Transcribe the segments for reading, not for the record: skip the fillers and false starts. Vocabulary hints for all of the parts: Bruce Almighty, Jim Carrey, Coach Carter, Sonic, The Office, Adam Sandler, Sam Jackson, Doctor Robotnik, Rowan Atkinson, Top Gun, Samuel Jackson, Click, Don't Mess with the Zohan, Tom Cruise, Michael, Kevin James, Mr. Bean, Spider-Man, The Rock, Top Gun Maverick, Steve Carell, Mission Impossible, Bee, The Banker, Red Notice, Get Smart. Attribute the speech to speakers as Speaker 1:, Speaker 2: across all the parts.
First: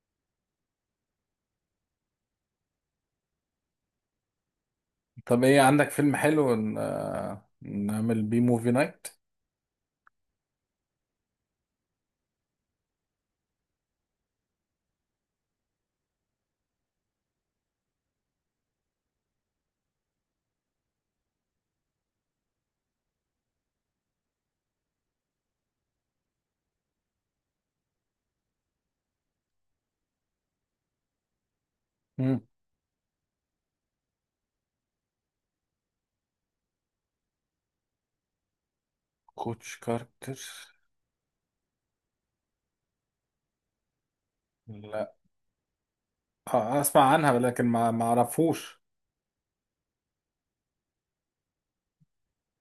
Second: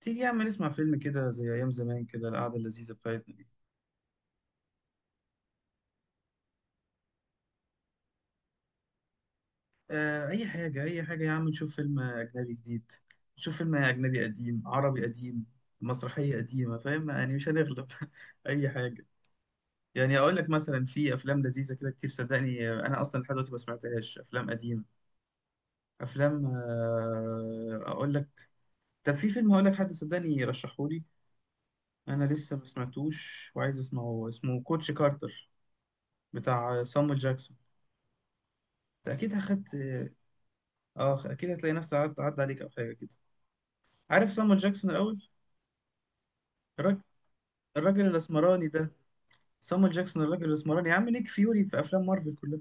Speaker 1: تيجي يا عم نسمع فيلم كده زي أيام زمان كده القعدة اللذيذة بتاعتنا دي.
Speaker 2: طب ايه عندك فيلم حلو ن... نعمل بيه موفي نايت.
Speaker 1: آه، أي حاجة يا عم، نشوف فيلم أجنبي جديد، نشوف فيلم أجنبي قديم، عربي قديم، مسرحية قديمة، فاهم يعني؟ مش هنغلب. أي حاجة. يعني أقول لك مثلا في أفلام لذيذة كده كتير، صدقني. أنا أصلا لحد دلوقتي ما سمعتهاش أفلام قديمة. أفلام، أقول لك، طب في فيلم هقول لك، حد صدقني رشحهولي، أنا
Speaker 2: مم.
Speaker 1: لسه ما سمعتوش وعايز أسمعه، اسمه كوتش كارتر، بتاع صامويل جاكسون. أكيد أخدت،
Speaker 2: كوتش كارتر.
Speaker 1: اه اكيد هتلاقي نفسك عدى عليك او حاجه كده. عارف صامويل جاكسون
Speaker 2: لا
Speaker 1: الاول؟ الراجل،
Speaker 2: اسمع عنها لكن ما
Speaker 1: الاسمراني
Speaker 2: اعرفوش.
Speaker 1: ده، صامويل جاكسون، الراجل الاسمراني، عامل نيك فيوري في افلام مارفل كلها.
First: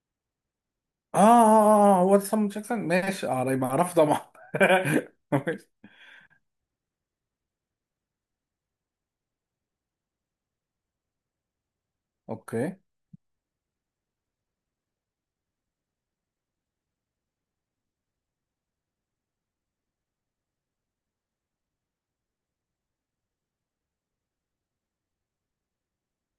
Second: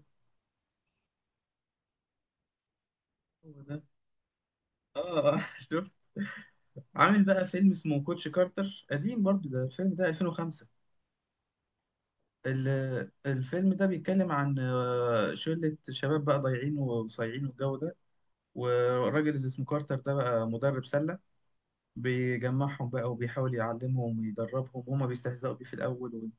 Speaker 2: اه هو ده سام جاكسون ماشي، اه
Speaker 1: هو
Speaker 2: ما
Speaker 1: ده.
Speaker 2: اعرف طبعا.
Speaker 1: اه.
Speaker 2: ماشي.
Speaker 1: شفت؟ عامل بقى فيلم اسمه كوتش كارتر، قديم برضو، ده الفيلم ده 2005.
Speaker 2: اوكي.
Speaker 1: الفيلم ده بيتكلم عن شلة شباب بقى ضايعين وصايعين والجو ده، والراجل اللي اسمه كارتر ده بقى مدرب سلة، بيجمعهم بقى وبيحاول يعلمهم ويدربهم، وهما بيستهزئوا بيه في الأول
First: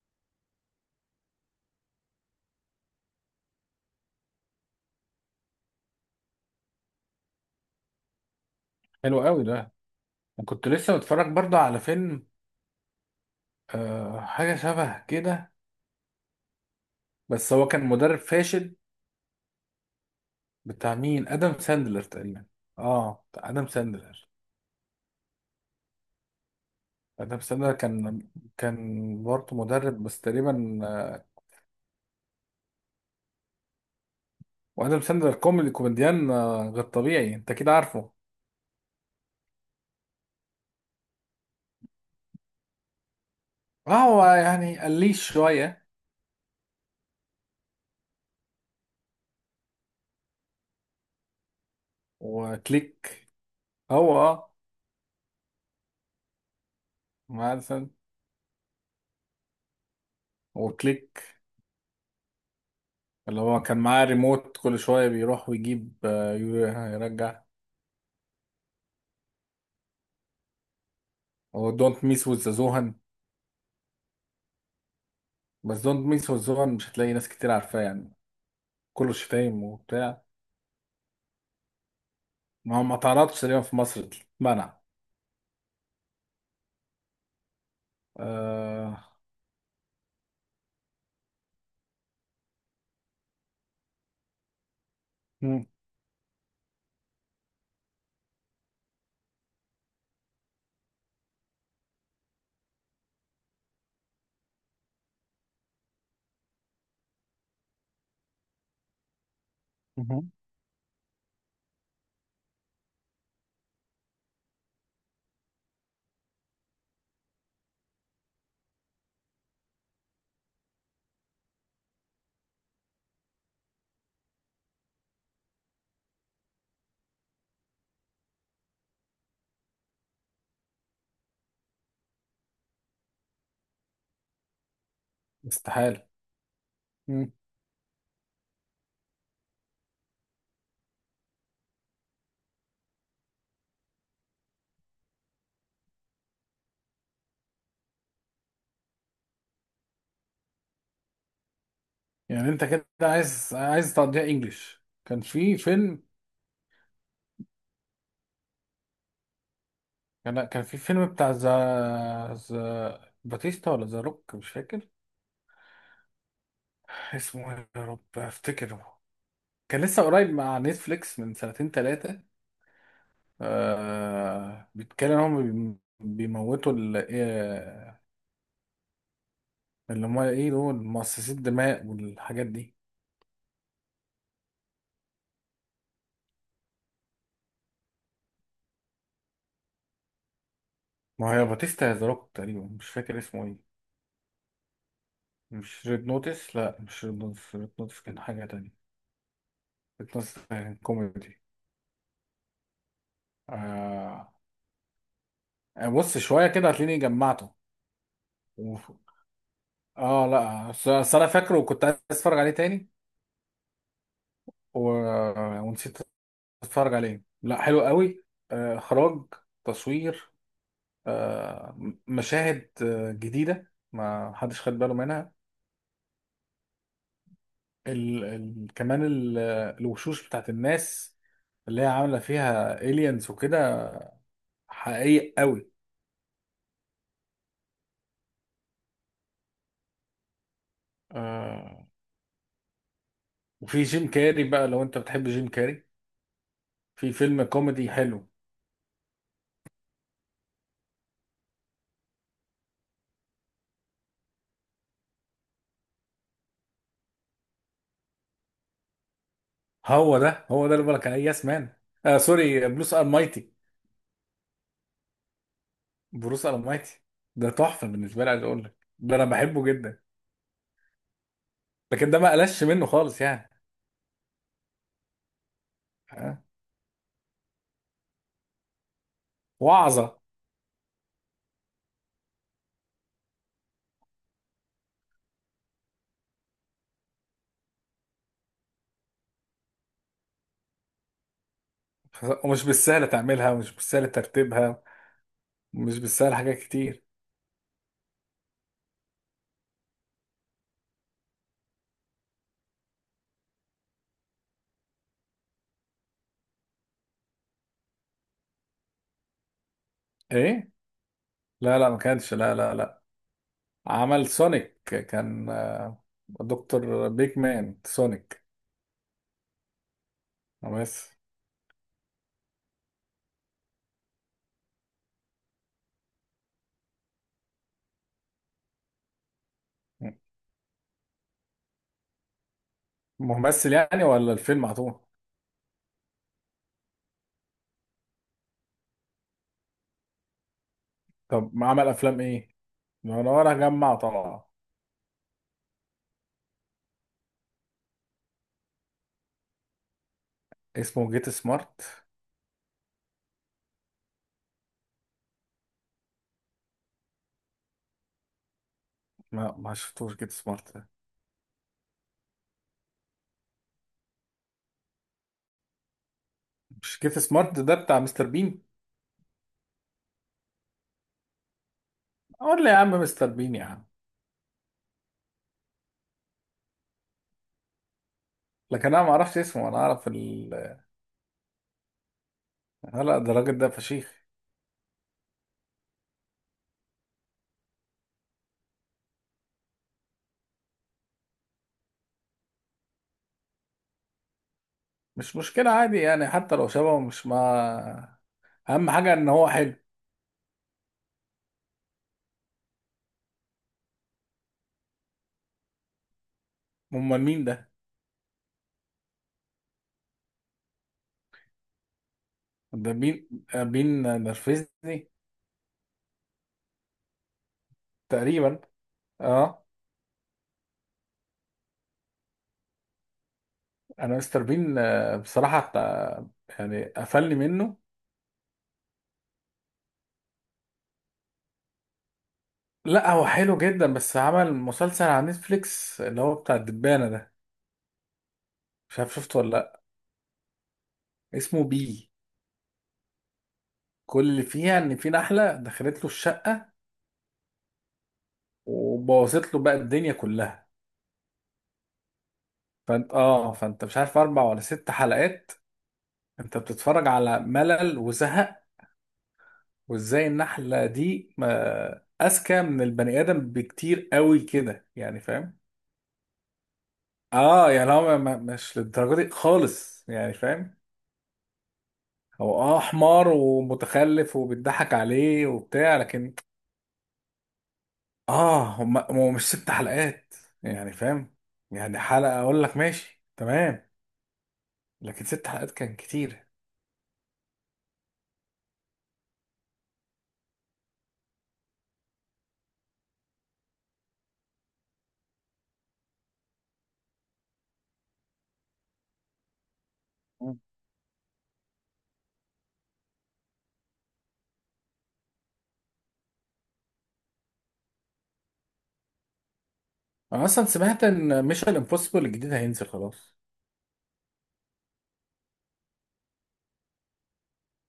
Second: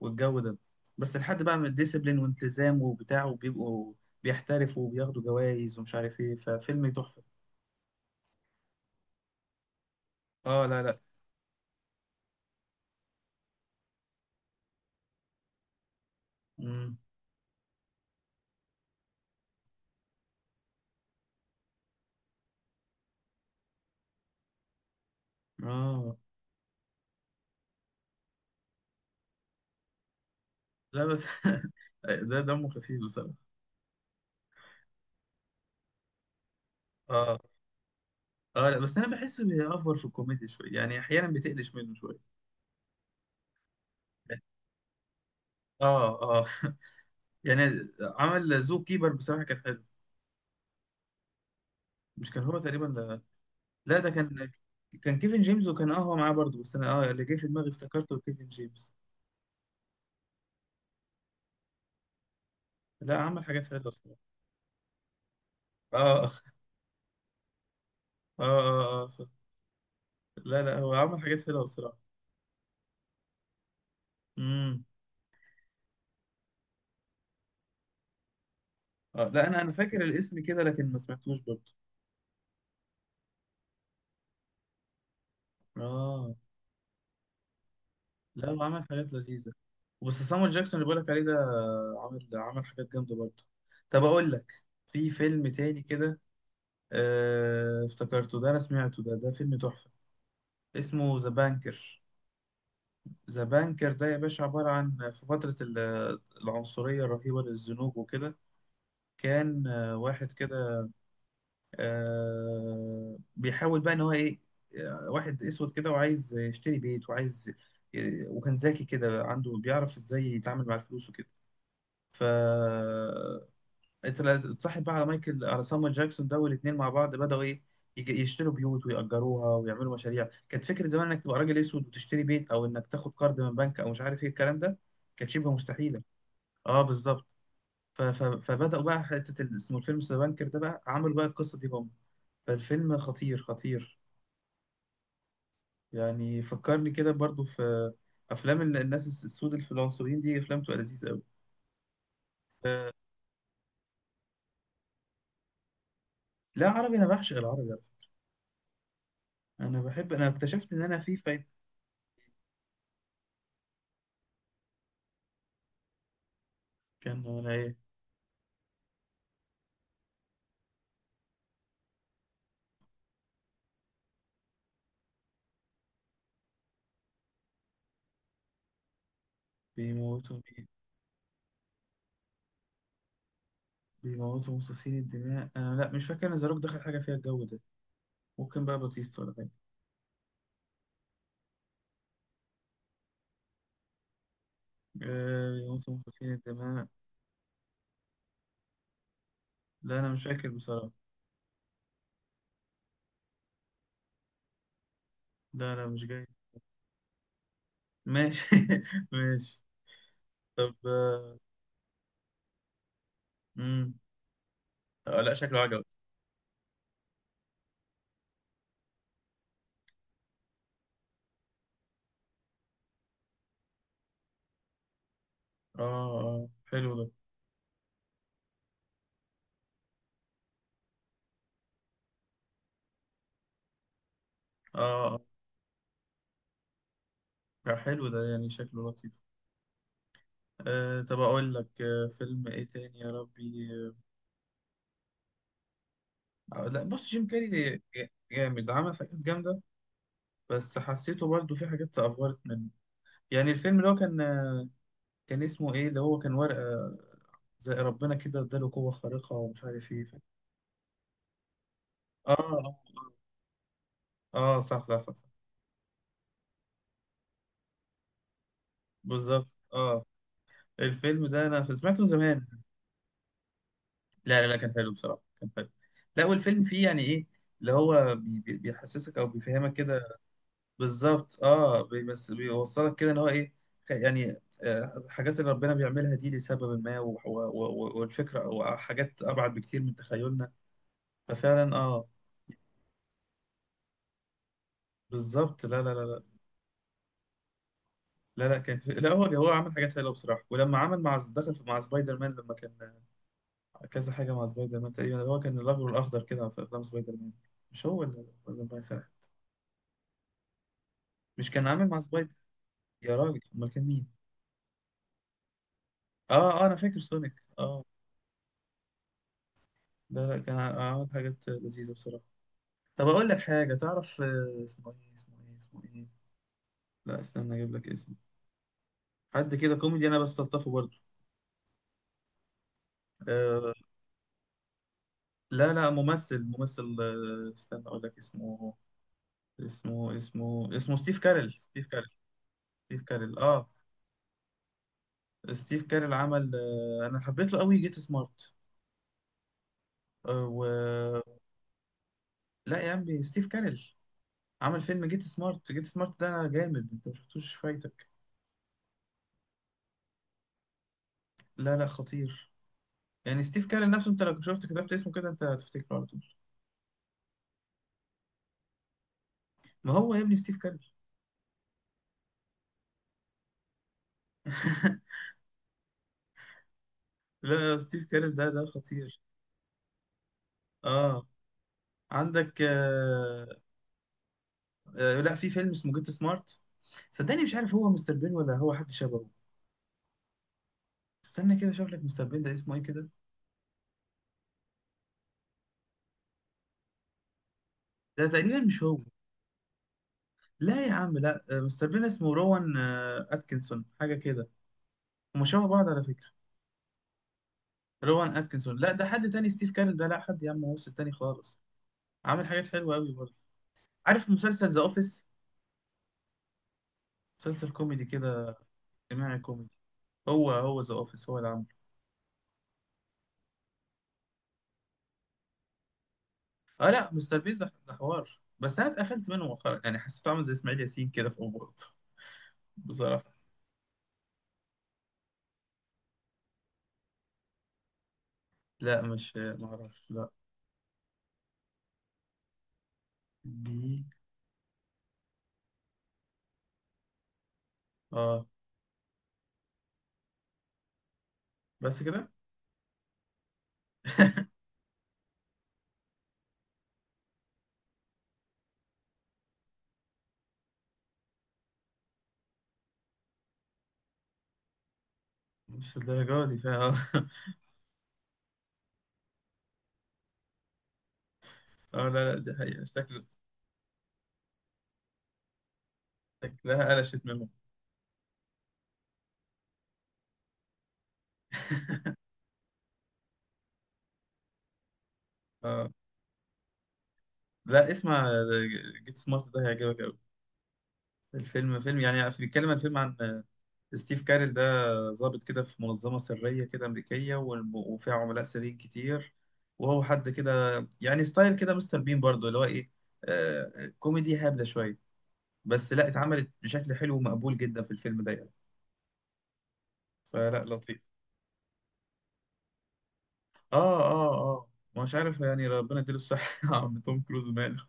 Speaker 1: والجو ده، بس لحد بقى من الديسيبلين والتزام وبتاع، وبيبقوا بيحترفوا وبياخدوا جوائز ومش عارف ايه، ففيلم تحفة.
Speaker 2: حلو قوي ده،
Speaker 1: اه،
Speaker 2: وكنت
Speaker 1: لا
Speaker 2: لسه
Speaker 1: لا.
Speaker 2: بتفرج برضه على فيلم آه حاجه شبه كده،
Speaker 1: امم.
Speaker 2: بس هو كان مدرب فاشل. بتاع مين؟ ادم ساندلر تقريبا. اه بتاع ادم ساندلر.
Speaker 1: اه
Speaker 2: ادم ساندلر كان كان برضه مدرب بس تقريبا
Speaker 1: لا بس. ده دمه خفيف بصراحة.
Speaker 2: وادم ساندلر كوميدي كوميديان غير طبيعي،
Speaker 1: اه
Speaker 2: انت كده عارفه.
Speaker 1: اه، لا بس انا بحسه بيأفور في الكوميديا شوية، يعني احيانا بتقلش منه شوية.
Speaker 2: اه هو يعني قليش شويه.
Speaker 1: اه اه. يعني عمل زو كيبر، بصراحة كان حلو. مش كان هو تقريبا؟
Speaker 2: وكليك.
Speaker 1: لا ده
Speaker 2: هو
Speaker 1: كان،
Speaker 2: اه.
Speaker 1: كان كيفن جيمس، وكان اه هو معاه برضه، بس انا اه اللي جه في دماغي
Speaker 2: مثلا
Speaker 1: افتكرته كيفن جيمس.
Speaker 2: وكليك،
Speaker 1: لا
Speaker 2: اللي
Speaker 1: عمل
Speaker 2: هو
Speaker 1: حاجات
Speaker 2: كان
Speaker 1: حلوه
Speaker 2: معاه
Speaker 1: بصراحه.
Speaker 2: ريموت كل شويه بيروح ويجيب،
Speaker 1: اه اه
Speaker 2: يرجع.
Speaker 1: صح. لا لا هو عمل حاجات حلوه بصراحه.
Speaker 2: ودونت ميس وذ زوهان،
Speaker 1: امم.
Speaker 2: بس دونت ميس وذ زوهان مش هتلاقي ناس كتير عارفاه يعني، كله
Speaker 1: آه لا انا
Speaker 2: شتايم
Speaker 1: فاكر
Speaker 2: وبتاع.
Speaker 1: الاسم كده، لكن ما سمعتوش برضه.
Speaker 2: ما هو ما اتعرضش تقريبا، في مصر منع.
Speaker 1: اه لا هو عمل
Speaker 2: آه.
Speaker 1: حاجات لذيذه، بس سامويل جاكسون اللي بقولك عليه ده، عمل حاجات جامده برضه. طب اقول لك، في فيلم
Speaker 2: مم،
Speaker 1: تاني كده افتكرته ده، انا سمعته ده، ده فيلم تحفه، اسمه ذا بانكر. ذا بانكر ده يا باشا عبارة عن، في فترة العنصرية الرهيبة للزنوج وكده، كان
Speaker 2: مهم.
Speaker 1: واحد كده، بيحاول بقى إن هو إيه، واحد أسود كده وعايز يشتري بيت وعايز، وكان ذكي كده عنده، بيعرف إزاي يتعامل مع الفلوس وكده، ف انت اتصاحب بقى على مايكل، على سامويل جاكسون ده، والاثنين مع بعض بدأوا ايه، يشتروا بيوت ويأجروها ويعملوا مشاريع. كانت فكرة زمان انك تبقى راجل اسود وتشتري بيت، او انك تاخد قرض من بنك، او مش عارف ايه الكلام ده، كانت شبه مستحيلة.
Speaker 2: استحاله.
Speaker 1: اه بالظبط.
Speaker 2: مم.
Speaker 1: ف- ف- فبدأوا بقى حتة اسمه الفيلم ذا بانكر ده بقى، عملوا بقى القصة دي هم. فالفيلم خطير خطير، يعني فكرني كده برضو في افلام الناس السود الفلانسويين دي، افلام بتبقى لذيذة قوي.
Speaker 2: يعني انت كده
Speaker 1: ف-
Speaker 2: عايز عايز تقضيها انجلش؟ كان في فيلم،
Speaker 1: لا عربي، انا بعشق العربي على فكرة. انا بحب، انا
Speaker 2: كان كان
Speaker 1: اكتشفت
Speaker 2: في
Speaker 1: ان انا
Speaker 2: فيلم
Speaker 1: في
Speaker 2: بتاع
Speaker 1: فايت،
Speaker 2: ذا باتيستا ولا ذا روك مش فاكر
Speaker 1: كان
Speaker 2: اسمه ايه، يا رب افتكره. كان لسه قريب مع نتفليكس من سنتين ثلاثة، آه بيتكلم ان هم بيم- بيموتوا ال- آه، اللي هم
Speaker 1: بيموتوا
Speaker 2: ايه
Speaker 1: مين؟
Speaker 2: دول مؤسسي الدماء والحاجات دي.
Speaker 1: بيموتوا مصاصين الدماء. انا لا مش فاكر ان زاروك دخل حاجه فيها الجو ده، ممكن بقى باتيستا ولا حاجه.
Speaker 2: ما هي باتيستا يا ذا روك، تقريبا مش فاكر اسمه ايه.
Speaker 1: آه
Speaker 2: مش
Speaker 1: بيموتوا
Speaker 2: ريد
Speaker 1: مصاصين
Speaker 2: نوتس، لا
Speaker 1: الدماء.
Speaker 2: مش ريد نوتس، ريد نوتس كان حاجة تانية.
Speaker 1: لا انا
Speaker 2: ريد
Speaker 1: مش
Speaker 2: نوتس
Speaker 1: فاكر
Speaker 2: كان
Speaker 1: بصراحه.
Speaker 2: كوميدي. آه.
Speaker 1: لا لا مش
Speaker 2: بص
Speaker 1: جاي.
Speaker 2: شوية كده هتلاقيني جمعته.
Speaker 1: ماشي. ماشي.
Speaker 2: اه لا
Speaker 1: طب
Speaker 2: أصل- أصل انا
Speaker 1: آه.
Speaker 2: فاكره وكنت عايز اتفرج عليه تاني
Speaker 1: مم.
Speaker 2: و...
Speaker 1: آه لا شكله عجبك.
Speaker 2: ونسيت اتفرج عليه. لا حلو قوي، اخراج، تصوير، مشاهد جديده ما حدش خد باله منها.
Speaker 1: اه اه حلو ده.
Speaker 2: ال... ال... كمان ال... الوشوش بتاعت الناس اللي هي عامله فيها الينز وكده،
Speaker 1: اه اه.
Speaker 2: حقيقي قوي.
Speaker 1: لا، حلو ده، يعني شكله لطيف. آه طب اقول لك
Speaker 2: آه،
Speaker 1: آه فيلم ايه تاني يا ربي؟
Speaker 2: وفي جيم كاري بقى لو انت بتحب جيم كاري،
Speaker 1: آه لا بص،
Speaker 2: في
Speaker 1: جيم
Speaker 2: فيلم
Speaker 1: كاري،
Speaker 2: كوميدي حلو.
Speaker 1: جامد عمل حاجات جامده، بس حسيته برضه في حاجات افورت منه. يعني الفيلم اللي هو كان كان اسمه ايه، اللي هو كان ورقة زي ربنا كده اداله قوة خارقة، ومش عارف ايه.
Speaker 2: هو ده هو ده اللي بقولك عليه، يس مان. آه
Speaker 1: اه
Speaker 2: سوري،
Speaker 1: اه
Speaker 2: بلوس ار،
Speaker 1: صح صح صح.
Speaker 2: بروس المايتي. ده تحفه بالنسبه لي، عايز اقول لك ده انا
Speaker 1: بالظبط
Speaker 2: بحبه جدا،
Speaker 1: اه. الفيلم ده انا سمعته
Speaker 2: لكن ده ما
Speaker 1: زمان.
Speaker 2: قلش منه خالص يعني.
Speaker 1: لا لا لا كان حلو بصراحة، كان حلو. لا
Speaker 2: ها؟
Speaker 1: والفيلم فيه يعني ايه، اللي هو بي بي بيحسسك او بيفهمك كده.
Speaker 2: وعظه.
Speaker 1: بالظبط اه، بس بيوصلك كده ان هو ايه، يعني الحاجات اللي ربنا بيعملها دي لسبب ما، والفكرة او حاجات ابعد بكتير من تخيلنا. ففعلا اه.
Speaker 2: ومش بالسهل تعملها ومش بالسهل ترتيبها
Speaker 1: بالظبط لا لا
Speaker 2: ومش
Speaker 1: لا.
Speaker 2: بالسهل حاجات كتير.
Speaker 1: لا لا كان في، لا هو هو عمل حاجات حلوه بصراحه، ولما عمل مع، دخل في، مع سبايدر مان لما كان، كذا حاجه مع سبايدر مان تقريبا، هو كان الاخضر، كده في افلام سبايدر مان، مش هو ولا، ولا الله يسامحه.
Speaker 2: ايه.
Speaker 1: مش كان
Speaker 2: لا
Speaker 1: عامل
Speaker 2: لا ما
Speaker 1: مع سبايدر؟
Speaker 2: كانش، لا لا لا.
Speaker 1: يا راجل، امال كان مين؟
Speaker 2: عمل سونيك كان
Speaker 1: اه اه انا فاكر
Speaker 2: دكتور
Speaker 1: سونيك،
Speaker 2: بيج مان
Speaker 1: اه.
Speaker 2: سونيك.
Speaker 1: لا لا كان عمل
Speaker 2: بس
Speaker 1: حاجات لذيذه بصراحه. طب اقول لك حاجه، تعرف اسمه ايه اسمه ايه؟ لا استنى اجيب لك اسمه، حد كده كوميدي انا بستلطفه برضه.
Speaker 2: ممثل
Speaker 1: آه
Speaker 2: يعني ولا الفيلم على طول؟
Speaker 1: لا لا ممثل، آه استنى اقول لك اسمه، اسمه ستيف
Speaker 2: طب
Speaker 1: كارل،
Speaker 2: ما عمل افلام ايه،
Speaker 1: ستيف
Speaker 2: ما انا
Speaker 1: كارل
Speaker 2: ورا
Speaker 1: اه.
Speaker 2: جمع طبعا.
Speaker 1: ستيف كارل عمل آه، انا حبيت له قوي جيت سمارت، آه و.
Speaker 2: اسمه جيت سمارت؟
Speaker 1: لا يا عمي ستيف كارل، عمل فيلم جيت سمارت، ده جامد، انت ما شفتوش فايتك؟
Speaker 2: ما شفتوش جيت سمارت.
Speaker 1: لا لا خطير. يعني ستيف كارل نفسه، انت لو كنت شفت كتبت اسمه كده، انت هتفتكره على طول.
Speaker 2: مش كيف سمارت ده بتاع مستر بين؟
Speaker 1: ما هو يا ابني ستيف كارل.
Speaker 2: قول لي يا عم مستر بين يا عم.
Speaker 1: لا ستيف كارل ده،
Speaker 2: لكن انا ما
Speaker 1: خطير.
Speaker 2: اعرفش اسمه، انا اعرف ال...
Speaker 1: اه عندك
Speaker 2: هلا ده
Speaker 1: آه.
Speaker 2: الراجل ده فشيخ.
Speaker 1: آه لا في فيلم اسمه جيت سمارت، صدقني مش عارف هو مستر بين ولا هو حد شبهه، استنى كده اشوف لك مستر بين ده اسمه ايه كده.
Speaker 2: مش مشكله، عادي يعني، حتى لو شبهه مش ما،
Speaker 1: ده تقريبا مش
Speaker 2: اهم
Speaker 1: هو.
Speaker 2: حاجه ان هو حلو.
Speaker 1: لا يا عم لا، مستر بين اسمه روان، اتكنسون حاجه كده، هما شبه بعض على فكره.
Speaker 2: امال مين ده؟
Speaker 1: روان اتكنسون، لا ده حد تاني. ستيف كارل ده لا، حد يا عم، هو تاني خالص، عامل حاجات
Speaker 2: ده
Speaker 1: حلوه قوي
Speaker 2: بين،
Speaker 1: برضه.
Speaker 2: بين
Speaker 1: عارف مسلسل ذا
Speaker 2: نرفزني.
Speaker 1: اوفيس؟ مسلسل كوميدي كده،
Speaker 2: تقريبا.
Speaker 1: اجتماعي
Speaker 2: اه
Speaker 1: كوميدي، هو هو، ذا اوفيس هو اللي عامله.
Speaker 2: انا مستر بين بصراحه يعني
Speaker 1: اه لا
Speaker 2: قفلني
Speaker 1: مستر بين ده
Speaker 2: منه.
Speaker 1: حوار، بس انا اتقفلت منه مؤخرا يعني، حسيته عامل زي اسماعيل ياسين كده في اوقات.
Speaker 2: لا هو
Speaker 1: بصراحه.
Speaker 2: حلو جدا، بس عمل مسلسل على نتفليكس اللي هو بتاع الدبانه ده، مش
Speaker 1: لا
Speaker 2: عارف
Speaker 1: مش،
Speaker 2: شفته ولا
Speaker 1: ما
Speaker 2: لا.
Speaker 1: اعرفش لا.
Speaker 2: اسمه بي.
Speaker 1: بي.
Speaker 2: كل اللي فيها ان في نحله دخلت له الشقه
Speaker 1: اه
Speaker 2: وبوظت له بقى الدنيا كلها،
Speaker 1: بس كده؟
Speaker 2: فانت اه فانت مش عارف اربع ولا ست حلقات انت بتتفرج على ملل وزهق، وازاي النحله دي ما اذكى من البني ادم بكتير قوي كده، يعني فاهم.
Speaker 1: مش الدرجة دي فيها.
Speaker 2: اه يعني هو مش للدرجه دي خالص يعني فاهم،
Speaker 1: اه لا لا دي
Speaker 2: هو اه
Speaker 1: حقيقة شكل،
Speaker 2: حمار ومتخلف وبيضحك عليه وبتاع لكن،
Speaker 1: شكلها قلشت منهم.
Speaker 2: اه هم هو مش ست حلقات يعني فاهم، يعني حلقة اقول لك ماشي تمام، لكن ست حلقات
Speaker 1: اه
Speaker 2: كان كتير.
Speaker 1: لا اسمع جيت سمارت ده هيعجبك أوي. الفيلم فيلم يعني، بيتكلم الفيلم عن ستيف كارل ده، ضابط كده في منظمة سرية كده أمريكية، وفيها عملاء سريين كتير، وهو حد
Speaker 2: مم.
Speaker 1: كده يعني، ستايل كده مستر بين برضه، اللي هو إيه، آه كوميدي هابلة شوية، بس لا اتعملت بشكل حلو ومقبول جدا في الفيلم ده يعني.
Speaker 2: انا
Speaker 1: فلا
Speaker 2: اصلا
Speaker 1: لطيف.
Speaker 2: سمعت ان ميشن امبوسيبل الجديد هينزل خلاص.
Speaker 1: اه اه اه. ما مش عارف يعني، ربنا يديله الصحة. يا عم توم كروز ماله؟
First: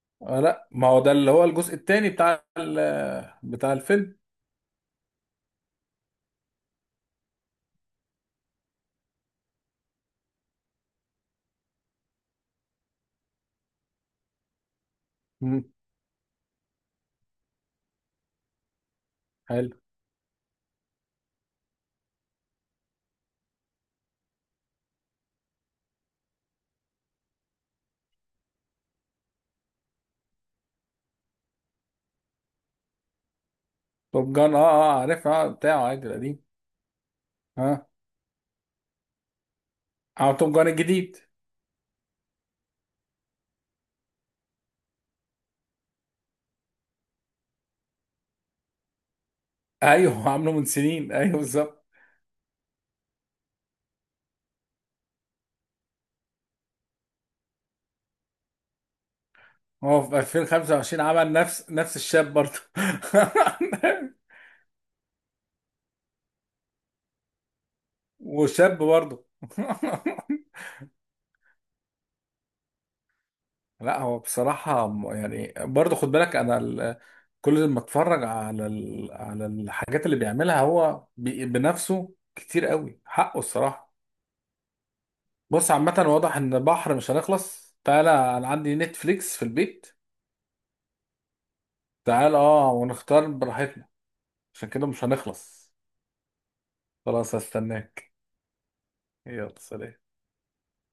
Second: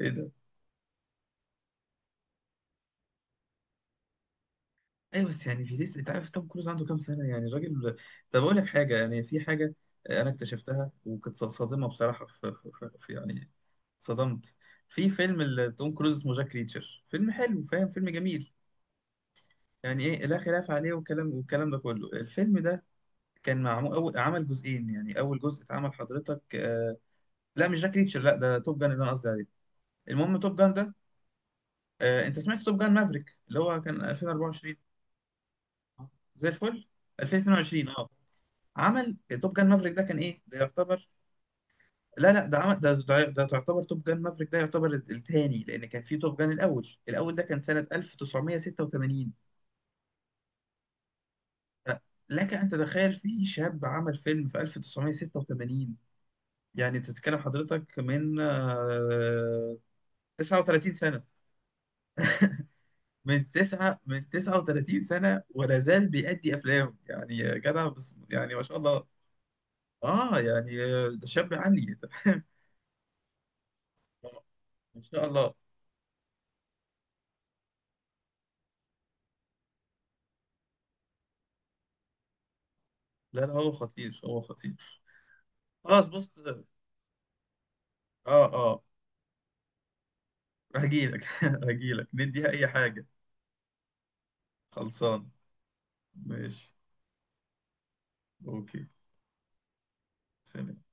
Speaker 1: ايه ده.
Speaker 2: لا ما هو ده اللي هو الجزء التاني بتاع ال- بتاع الفيلم.
Speaker 1: ايوه بس يعني في لسه، انت عارف توم كروز عنده كام سنة يعني الراجل. طب اقول لك حاجة، يعني في حاجة انا اكتشفتها وكنت صادمة بصراحة، في يعني صدمت، في فيلم
Speaker 2: مم.
Speaker 1: توم كروز اسمه جاك ريتشر، فيلم حلو فاهم، فيلم جميل،
Speaker 2: حلو.
Speaker 1: يعني ايه لا خلاف عليه، والكلام ده كله. الفيلم ده كان معمول، أول عمل جزئين، يعني اول جزء اتعمل حضرتك آه، لا مش جاك ريتشر، لا ده توب جان اللي انا قصدي عليه. المهم توب جان ده، انت سمعت توب جان مافريك اللي هو كان
Speaker 2: توب جان، اه
Speaker 1: 2024؟
Speaker 2: اه عارف، اه بتاعه عادي
Speaker 1: آه،
Speaker 2: القديم.
Speaker 1: زي الفل.
Speaker 2: اه
Speaker 1: 2022 اه. عمل توب جان مافريك ده، كان
Speaker 2: اه
Speaker 1: ايه
Speaker 2: توب
Speaker 1: ده
Speaker 2: جان
Speaker 1: يعتبر،
Speaker 2: الجديد.
Speaker 1: لا لا ده عمل ده، تعتبر توب جان مافريك ده يعتبر الثاني، لان كان في توب جان الاول، الاول ده كان سنة 1986.
Speaker 2: ايوه، عامله من سنين ايوه بالظبط.
Speaker 1: ف- لك ان تتخيل، في شاب عمل فيلم في 1986، يعني تتكلم حضرتك من
Speaker 2: هو في
Speaker 1: 39
Speaker 2: 2025
Speaker 1: سنة،
Speaker 2: عمل نفس نفس الشاب برضه.
Speaker 1: من 39 سنة ولا زال بيأدي أفلام، يعني يا جدع بس، يعني ما شاء
Speaker 2: وشاب
Speaker 1: الله.
Speaker 2: برضه.
Speaker 1: اه يعني ده شاب عني.
Speaker 2: لا هو
Speaker 1: تمام،
Speaker 2: بصراحة
Speaker 1: ما
Speaker 2: م-
Speaker 1: شاء الله.
Speaker 2: يعني برضه خد بالك أنا ال- كل ما اتفرج على ال... على الحاجات اللي بيعملها هو بي... بنفسه كتير قوي حقه
Speaker 1: لا لا هو
Speaker 2: الصراحة.
Speaker 1: خطير، خطير.
Speaker 2: بص عامة
Speaker 1: خلاص بص،
Speaker 2: واضح إن بحر مش هنخلص، تعالى.
Speaker 1: اه
Speaker 2: أنا عندي
Speaker 1: اه،
Speaker 2: نتفليكس في البيت.
Speaker 1: هجيلك. هجيلك
Speaker 2: تعال
Speaker 1: نديها اي
Speaker 2: أه
Speaker 1: حاجة.
Speaker 2: ونختار براحتنا، عشان كده مش
Speaker 1: خلصان،
Speaker 2: هنخلص.
Speaker 1: ماشي.
Speaker 2: خلاص هستناك.
Speaker 1: اوكي.
Speaker 2: يلا، سلام.
Speaker 1: سلام.